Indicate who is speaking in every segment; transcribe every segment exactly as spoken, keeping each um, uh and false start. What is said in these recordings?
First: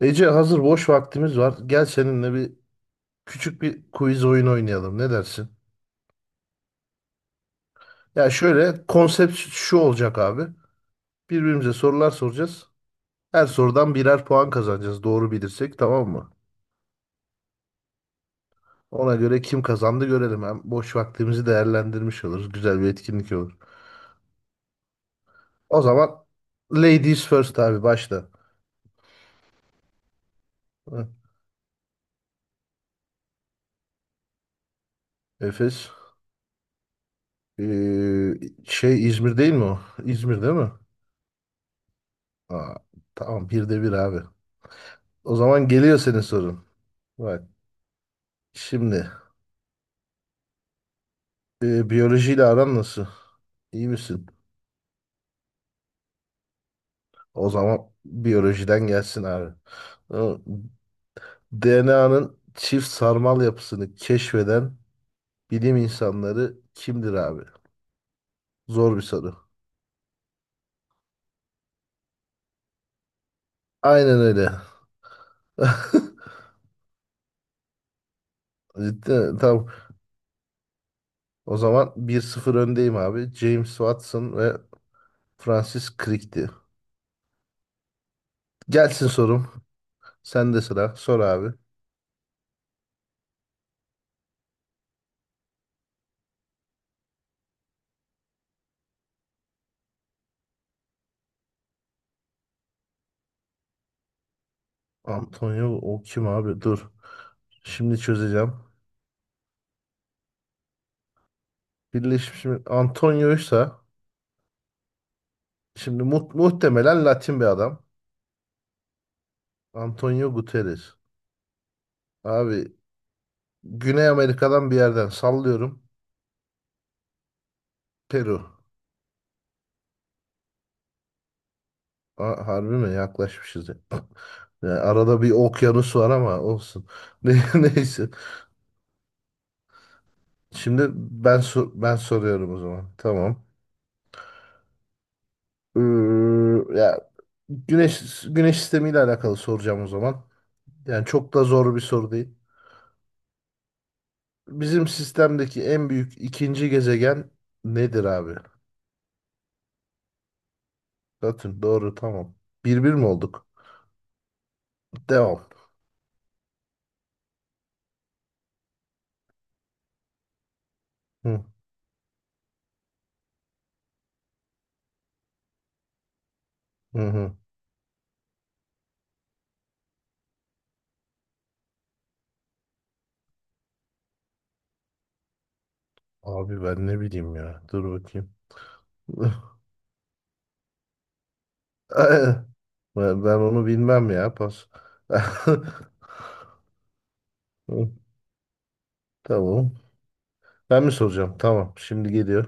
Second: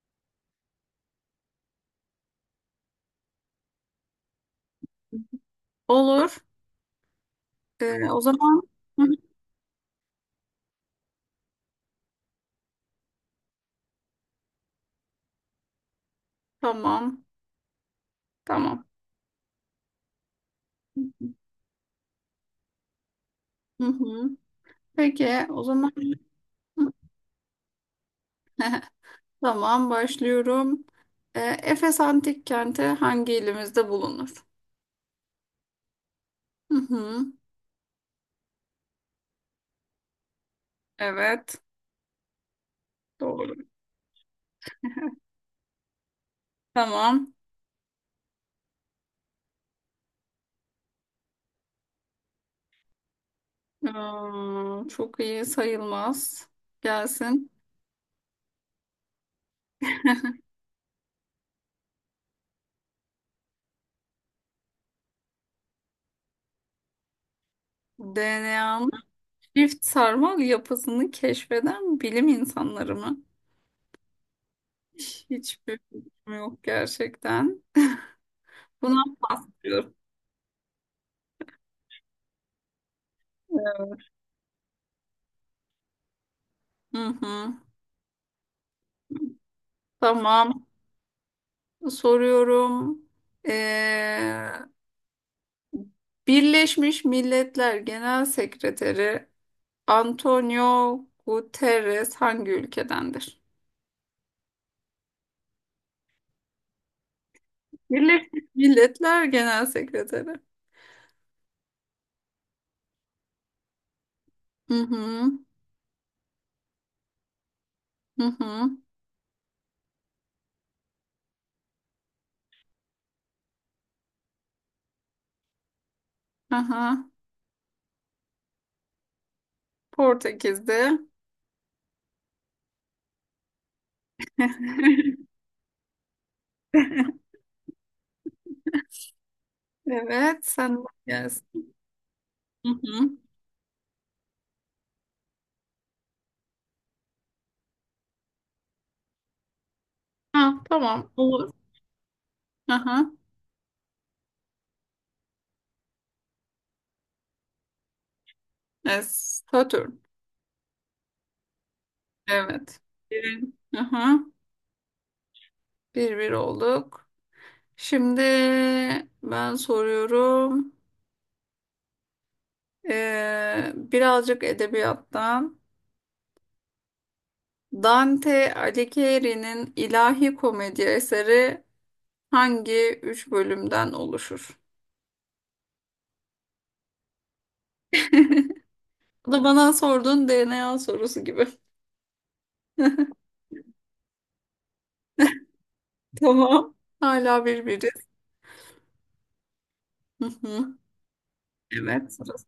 Speaker 1: Ece hazır boş vaktimiz var. Gel seninle bir küçük bir quiz oyun oynayalım. Ne dersin?
Speaker 2: Olur. Ee, o
Speaker 1: Ya
Speaker 2: zaman
Speaker 1: şöyle
Speaker 2: hı hı.
Speaker 1: konsept şu olacak abi. Birbirimize sorular soracağız. Her sorudan birer puan kazanacağız. Doğru bilirsek tamam mı?
Speaker 2: Tamam. Tamam.
Speaker 1: Ona göre kim kazandı görelim. Hem boş vaktimizi değerlendirmiş oluruz. Güzel bir etkinlik olur.
Speaker 2: Hı hı. Peki o
Speaker 1: O
Speaker 2: zaman
Speaker 1: zaman ladies first abi başla.
Speaker 2: tamam başlıyorum.
Speaker 1: Hı,
Speaker 2: Ee, Efes Antik Kenti hangi ilimizde bulunur?
Speaker 1: Efes.
Speaker 2: Hı hı.
Speaker 1: Ee, şey İzmir değil mi o? İzmir değil mi?
Speaker 2: Evet.
Speaker 1: Aa, tamam
Speaker 2: Doğru.
Speaker 1: bir de bir abi. O zaman geliyor senin sorun.
Speaker 2: Tamam.
Speaker 1: Bak. Şimdi e, biyolojiyle aran nasıl? İyi misin?
Speaker 2: Aa, çok iyi sayılmaz. Gelsin.
Speaker 1: O zaman biyolojiden gelsin abi. D N A'nın çift sarmal yapısını keşfeden bilim insanları kimdir abi?
Speaker 2: D N A'nın
Speaker 1: Zor bir soru.
Speaker 2: çift sarmal yapısını keşfeden bilim insanları mı?
Speaker 1: Aynen öyle.
Speaker 2: Hiçbir fikrim yok gerçekten. Bunu
Speaker 1: Ciddi mi? Tamam.
Speaker 2: yapıyorum.
Speaker 1: O zaman bir sıfır öndeyim abi. James Watson ve Francis Crick'ti.
Speaker 2: Hı hı.
Speaker 1: Gelsin sorum. Sen de
Speaker 2: Tamam.
Speaker 1: sıra. Sor abi.
Speaker 2: Soruyorum. Ee, Birleşmiş Milletler Genel Sekreteri Antonio Guterres hangi ülkedendir?
Speaker 1: Antonio o kim abi? Dur. Şimdi
Speaker 2: Birleşmiş
Speaker 1: çözeceğim.
Speaker 2: Milletler Genel Sekreteri.
Speaker 1: Birleşmiş Milletler. Antonio'ysa
Speaker 2: Hı hı.
Speaker 1: şimdi mu- muhtemelen Latin bir adam.
Speaker 2: Hı hı.
Speaker 1: Antonio Guterres. Abi Güney Amerika'dan bir yerden sallıyorum.
Speaker 2: Aha.
Speaker 1: Peru.
Speaker 2: Portekiz'de.
Speaker 1: A- harbi mi? Yaklaşmışız, ya. Yani arada bir okyanus var ama olsun. Ne- Neyse.
Speaker 2: Evet, sen de
Speaker 1: Şimdi ben
Speaker 2: gelsin.
Speaker 1: sor- ben soruyorum o
Speaker 2: Hı
Speaker 1: zaman.
Speaker 2: hı.
Speaker 1: Tamam. Ee, ya güneş güneş sistemiyle alakalı soracağım o zaman.
Speaker 2: Ha,
Speaker 1: Yani
Speaker 2: tamam,
Speaker 1: çok da
Speaker 2: olur.
Speaker 1: zor bir soru değil.
Speaker 2: Aha.
Speaker 1: Bizim sistemdeki en büyük ikinci gezegen nedir abi?
Speaker 2: Es Satürn.
Speaker 1: Satürn, doğru, tamam.
Speaker 2: Evet.
Speaker 1: Bir bir mi
Speaker 2: Bir,
Speaker 1: olduk?
Speaker 2: aha.
Speaker 1: Devam.
Speaker 2: Bir bir olduk. Şimdi ben soruyorum.
Speaker 1: Hı,
Speaker 2: Ee, birazcık edebiyattan.
Speaker 1: hı, hı.
Speaker 2: Dante Alighieri'nin İlahi Komedi eseri hangi üç bölümden oluşur?
Speaker 1: Abi ben ne bileyim ya. Dur bakayım.
Speaker 2: Bu da bana sorduğun D N A sorusu gibi.
Speaker 1: Ben, ben onu bilmem ya, pas.
Speaker 2: Tamam. Hala
Speaker 1: Hı,
Speaker 2: birbiriz.
Speaker 1: tamam.
Speaker 2: Hı hı.
Speaker 1: Ben mi soracağım? Tamam. Şimdi
Speaker 2: Evet.
Speaker 1: geliyor.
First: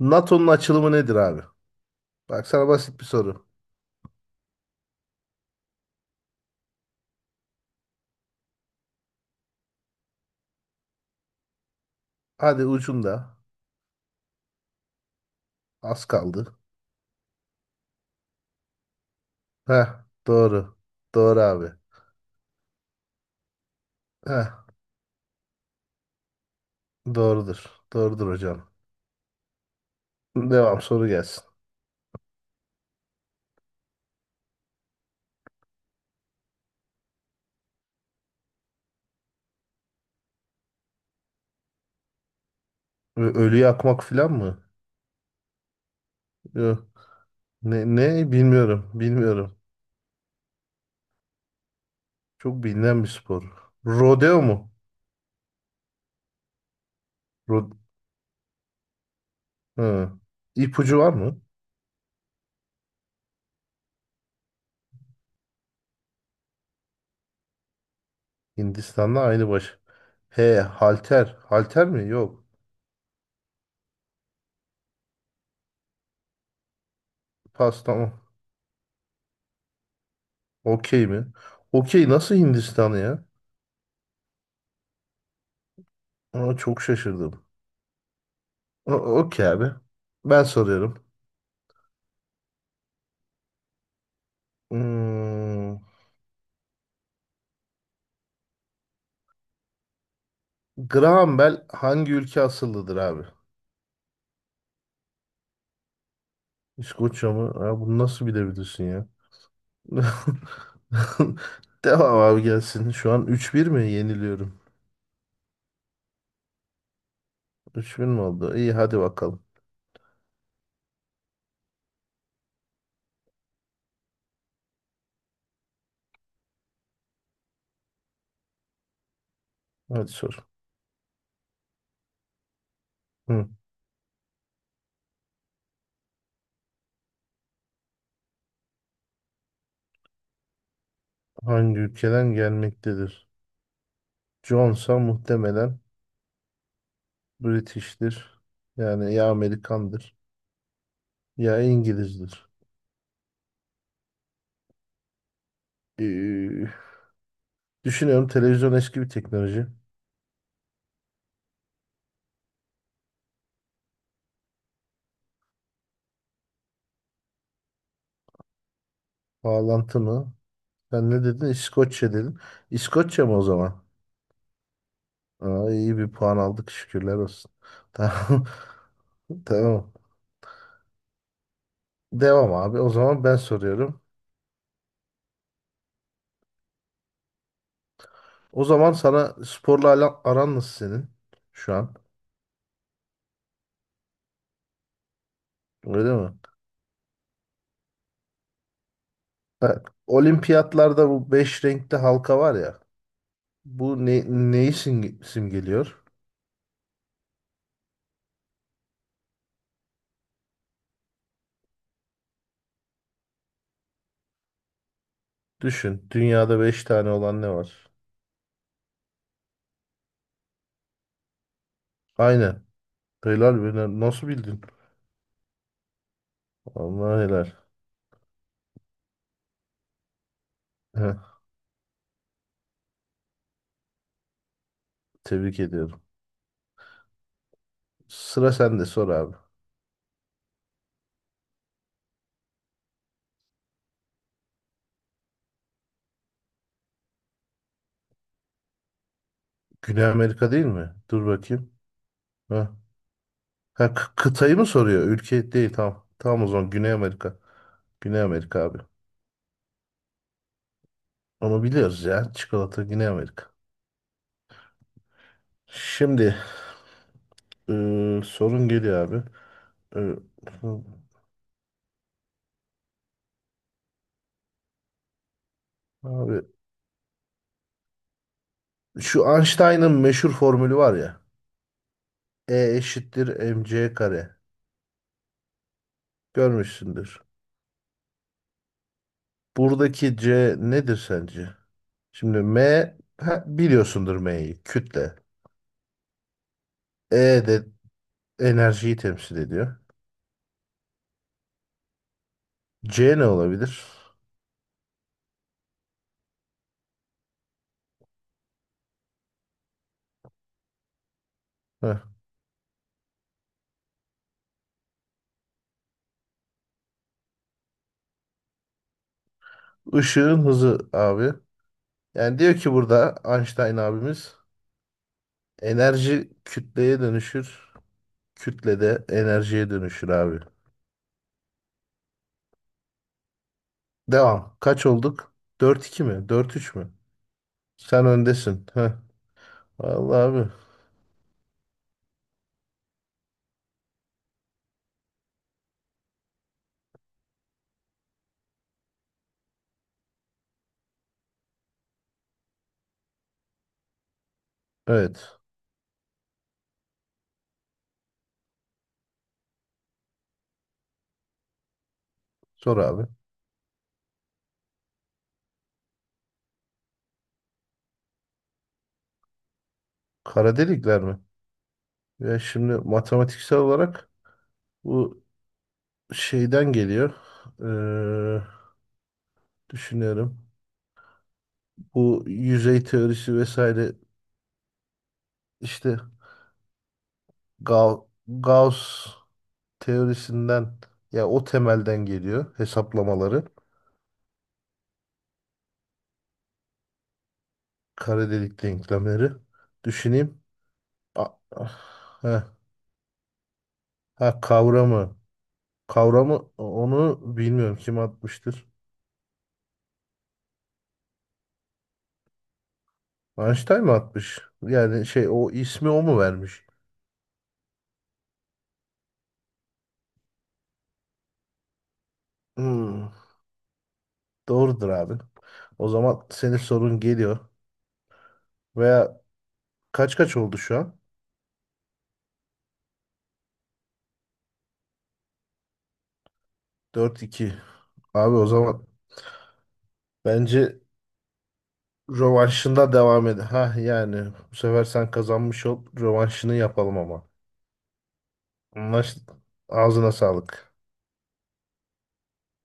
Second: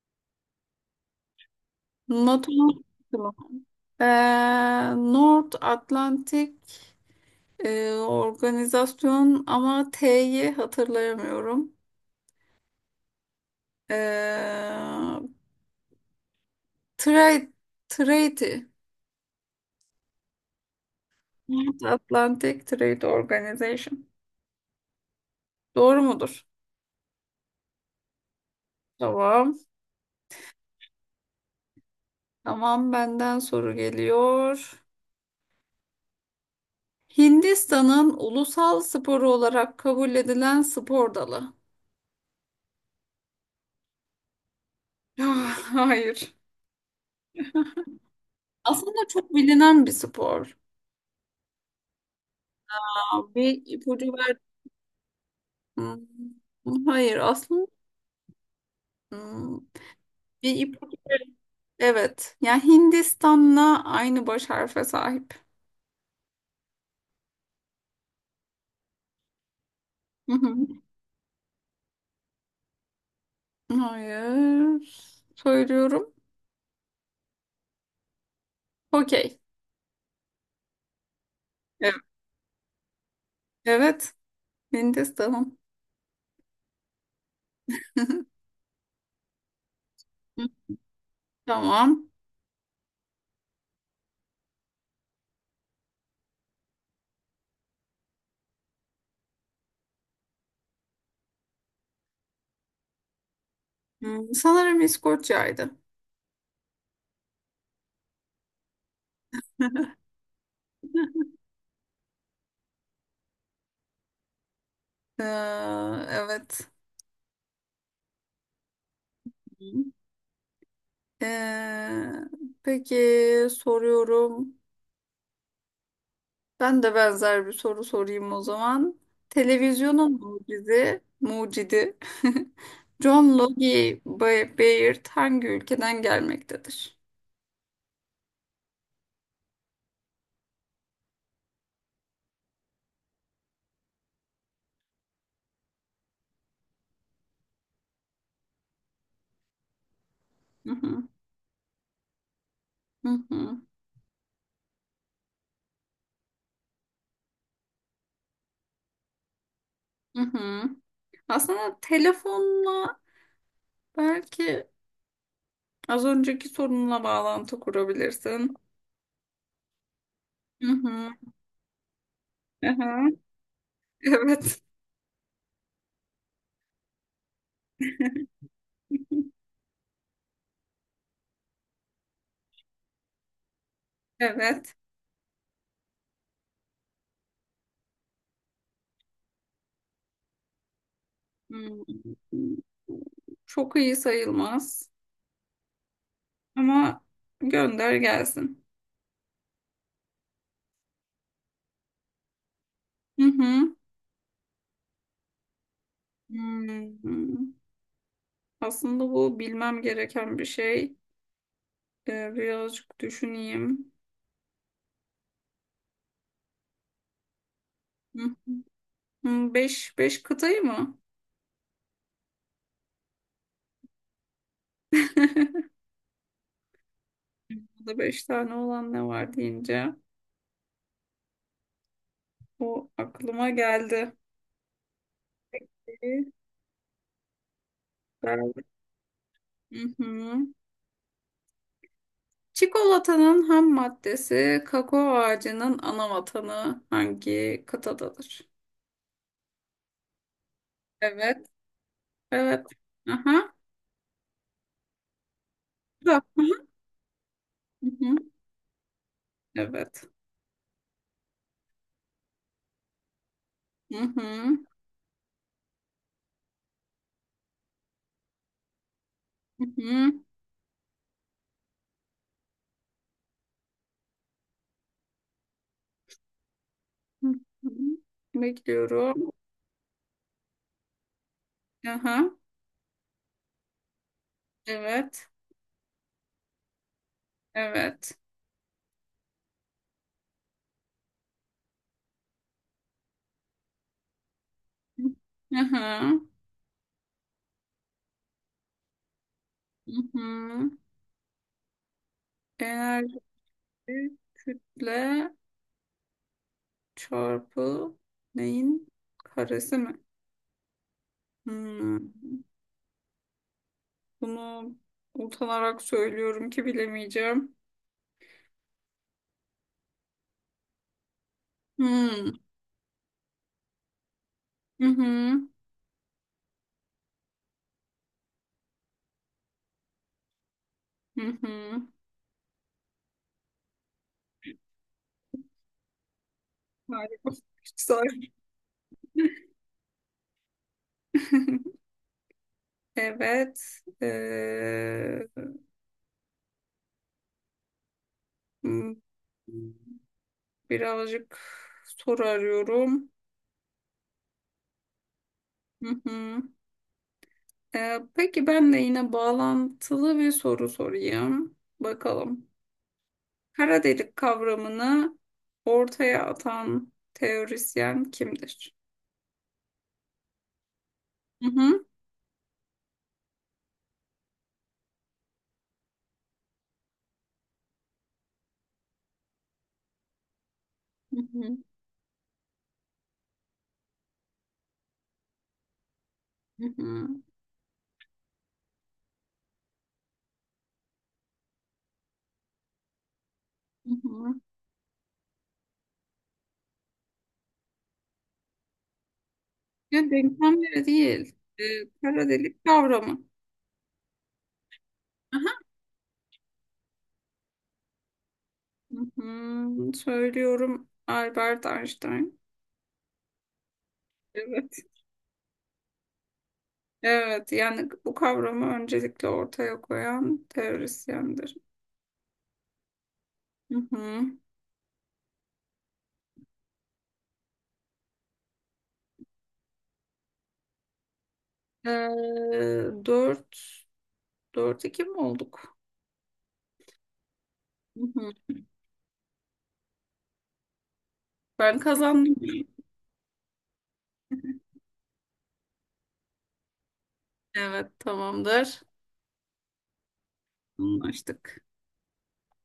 Speaker 1: NATO'nun açılımı nedir abi? Bak
Speaker 2: NATO
Speaker 1: sana basit bir soru.
Speaker 2: ee, North Atlantic e, organizasyon ama T'yi hatırlayamıyorum.
Speaker 1: Hadi ucunda.
Speaker 2: Ee,
Speaker 1: Az kaldı.
Speaker 2: Trade, Trade,
Speaker 1: Heh, doğru. Doğru abi.
Speaker 2: North Atlantic Trade Organization.
Speaker 1: Heh,
Speaker 2: Doğru mudur?
Speaker 1: doğrudur. Doğrudur hocam.
Speaker 2: Tamam.
Speaker 1: Devam, soru gelsin.
Speaker 2: Tamam, benden soru geliyor. Hindistan'ın ulusal sporu olarak kabul edilen spor dalı.
Speaker 1: Ö- Ölüyü yakmak falan mı?
Speaker 2: Hayır.
Speaker 1: Ne, ne bilmiyorum.
Speaker 2: Aslında çok
Speaker 1: Bilmiyorum.
Speaker 2: bilinen bir spor.
Speaker 1: Çok bilinen bir
Speaker 2: Aa,
Speaker 1: spor.
Speaker 2: bir ipucu ver.
Speaker 1: Rodeo mu?
Speaker 2: Hmm, Hayır, aslında
Speaker 1: Ro,
Speaker 2: hmm,
Speaker 1: hı.
Speaker 2: bir ipucu
Speaker 1: İpucu var
Speaker 2: ver.
Speaker 1: mı?
Speaker 2: Evet. Yani Hindistan'la aynı baş harfe sahip.
Speaker 1: Hindistan'da aynı baş. He, halter. Halter mi? Yok.
Speaker 2: Hayır. Söylüyorum.
Speaker 1: Pas, tamam.
Speaker 2: Okey.
Speaker 1: Okey mi?
Speaker 2: Evet.
Speaker 1: Okey nasıl Hindistan'ı ya?
Speaker 2: Evet. Mendes tamam.
Speaker 1: Aa, çok şaşırdım. O- Okey abi. Ben soruyorum.
Speaker 2: Tamam.
Speaker 1: Hmm, Graham Bell hangi ülke asıllıdır abi?
Speaker 2: Hmm, sanırım İskoçya'ydı.
Speaker 1: İskoçya mı? Aa, bunu nasıl bilebilirsin ya? Devam abi, gelsin. Şu an üç bir mi yeniliyorum?
Speaker 2: Ee, evet.
Speaker 1: üç bin mi oldu? İyi, hadi bakalım.
Speaker 2: Hı. Ee, peki soruyorum. Ben de benzer bir soru sorayım o zaman. Televizyonun
Speaker 1: Hadi sor.
Speaker 2: mucidi, mucidi John
Speaker 1: Hı.
Speaker 2: Logie Ba- Baird hangi ülkeden gelmektedir?
Speaker 1: Hangi ülkeden gelmektedir? Johnsa muhtemelen British'tir. Yani ya Amerikandır
Speaker 2: Hı hı.
Speaker 1: ya İngilizdir.
Speaker 2: Hı hı.
Speaker 1: Ee, düşünüyorum, televizyon eski bir teknoloji.
Speaker 2: Hı hı. Aslında telefonla belki az önceki sorunla bağlantı kurabilirsin.
Speaker 1: Bağlantı mı?
Speaker 2: Hı hı.
Speaker 1: Sen ne dedin? İskoçya dedin.
Speaker 2: Aha.
Speaker 1: İskoçya mı o zaman?
Speaker 2: Evet.
Speaker 1: Aa, iyi bir puan aldık, şükürler olsun. Tamam. Tamam. Devam abi. O zaman ben soruyorum.
Speaker 2: Evet.
Speaker 1: O zaman sana sporla ala- aran nasıl senin şu an?
Speaker 2: Hmm. Çok iyi sayılmaz.
Speaker 1: Öyle mi?
Speaker 2: Ama gönder gelsin.
Speaker 1: Ha, Olimpiyatlarda bu beş renkli halka var ya.
Speaker 2: Hı hı.
Speaker 1: Bu ne, neyi simge- simgeliyor?
Speaker 2: Hmm. Aslında bu bilmem gereken bir şey. Ee, birazcık düşüneyim.
Speaker 1: Düşün. Dünyada beş tane olan ne var?
Speaker 2: Hı. Hı, beş, beş kıtayı mı?
Speaker 1: Aynen. Helal be. na- Nasıl bildin? Allah helal.
Speaker 2: Burada beş tane olan ne var deyince
Speaker 1: Heh,
Speaker 2: o aklıma geldi.
Speaker 1: tebrik ediyorum.
Speaker 2: Yani
Speaker 1: Sıra sende, sor abi.
Speaker 2: hı hı. Çikolatanın ham maddesi kakao ağacının ana vatanı hangi kıtadadır?
Speaker 1: Güney Amerika değil mi? Dur
Speaker 2: Evet,
Speaker 1: bakayım.
Speaker 2: evet.
Speaker 1: Heh.
Speaker 2: Aha.
Speaker 1: Ha, kı- kıtayı mı soruyor? Ülke değil. Tamam.
Speaker 2: Da.
Speaker 1: Tamam, o zaman Güney Amerika.
Speaker 2: Hı hı.
Speaker 1: Güney Amerika abi.
Speaker 2: Evet.
Speaker 1: Onu biliyoruz ya. Çikolata Güney Amerika.
Speaker 2: Hı hı.
Speaker 1: Şimdi e, sorun geliyor abi.
Speaker 2: Hı
Speaker 1: E,
Speaker 2: hı.
Speaker 1: abi
Speaker 2: Hı hı.
Speaker 1: şu
Speaker 2: Bekliyorum.
Speaker 1: Einstein'ın meşhur formülü var ya.
Speaker 2: Aha.
Speaker 1: E eşittir mc kare.
Speaker 2: Evet.
Speaker 1: Görmüşsündür.
Speaker 2: Evet.
Speaker 1: Buradaki c nedir sence? Şimdi m, ha, biliyorsundur m'yi, kütle.
Speaker 2: Aha.
Speaker 1: E de enerjiyi temsil ediyor.
Speaker 2: Hı hı.
Speaker 1: C
Speaker 2: Enerji
Speaker 1: ne olabilir?
Speaker 2: kütle çarpı neyin karesi mi?
Speaker 1: Heh.
Speaker 2: Hmm. Bunu utanarak söylüyorum ki bilemeyeceğim.
Speaker 1: Işığın hızı abi.
Speaker 2: Hmm.
Speaker 1: Yani diyor ki burada Einstein abimiz,
Speaker 2: Hı hı.
Speaker 1: enerji kütleye dönüşür. Kütle de enerjiye dönüşür abi.
Speaker 2: Hı hı.
Speaker 1: Devam. Kaç olduk? Dört iki mi? Dört üç mü?
Speaker 2: Harika.
Speaker 1: Sen
Speaker 2: Güzel.
Speaker 1: öndesin. Heh. Vallahi abi.
Speaker 2: Evet. Ee, hmm, birazcık soru arıyorum.
Speaker 1: Evet.
Speaker 2: Hı hı. Ee, peki ben de yine bağlantılı bir soru sorayım. Bakalım.
Speaker 1: Sor abi.
Speaker 2: Kara delik kavramını ortaya atan teorisyen kimdir?
Speaker 1: Kara delikler mi?
Speaker 2: Hı hı.
Speaker 1: Ya şimdi matematiksel olarak bu şeyden geliyor. Ee, düşünüyorum.
Speaker 2: Hı hı.
Speaker 1: Bu yüzey teorisi vesaire işte
Speaker 2: Hı hı.
Speaker 1: Ga- Gauss teorisinden ya, o temelden geliyor hesaplamaları.
Speaker 2: Hı hı.
Speaker 1: Kara delik denklemleri.
Speaker 2: Ya
Speaker 1: Düşüneyim.
Speaker 2: denklemleri
Speaker 1: A-
Speaker 2: değil. E,
Speaker 1: ah,
Speaker 2: kara
Speaker 1: heh.
Speaker 2: delik kavramı.
Speaker 1: ha, kavramı.
Speaker 2: Aha.
Speaker 1: Kavramı onu bilmiyorum kim atmıştır.
Speaker 2: Hı, söylüyorum Albert Einstein.
Speaker 1: Einstein mı atmış?
Speaker 2: Evet.
Speaker 1: Yani şey, o ismi o mu vermiş?
Speaker 2: Evet yani bu kavramı öncelikle ortaya koyan teorisyendir.
Speaker 1: Hmm,
Speaker 2: Hı-hı.
Speaker 1: doğrudur abi. O zaman senin sorun geliyor. Veya kaç kaç oldu şu an?
Speaker 2: E, dört, dört iki mi olduk?
Speaker 1: Dört iki.
Speaker 2: Hı-hı.
Speaker 1: Abi o zaman bence
Speaker 2: Ben kazandım.
Speaker 1: rövanşında devam ed. Ha yani bu sefer sen kazanmış ol. Rövanşını yapalım ama.
Speaker 2: Evet tamamdır.
Speaker 1: Anlaştık. Ağzına sağlık.
Speaker 2: Anlaştık.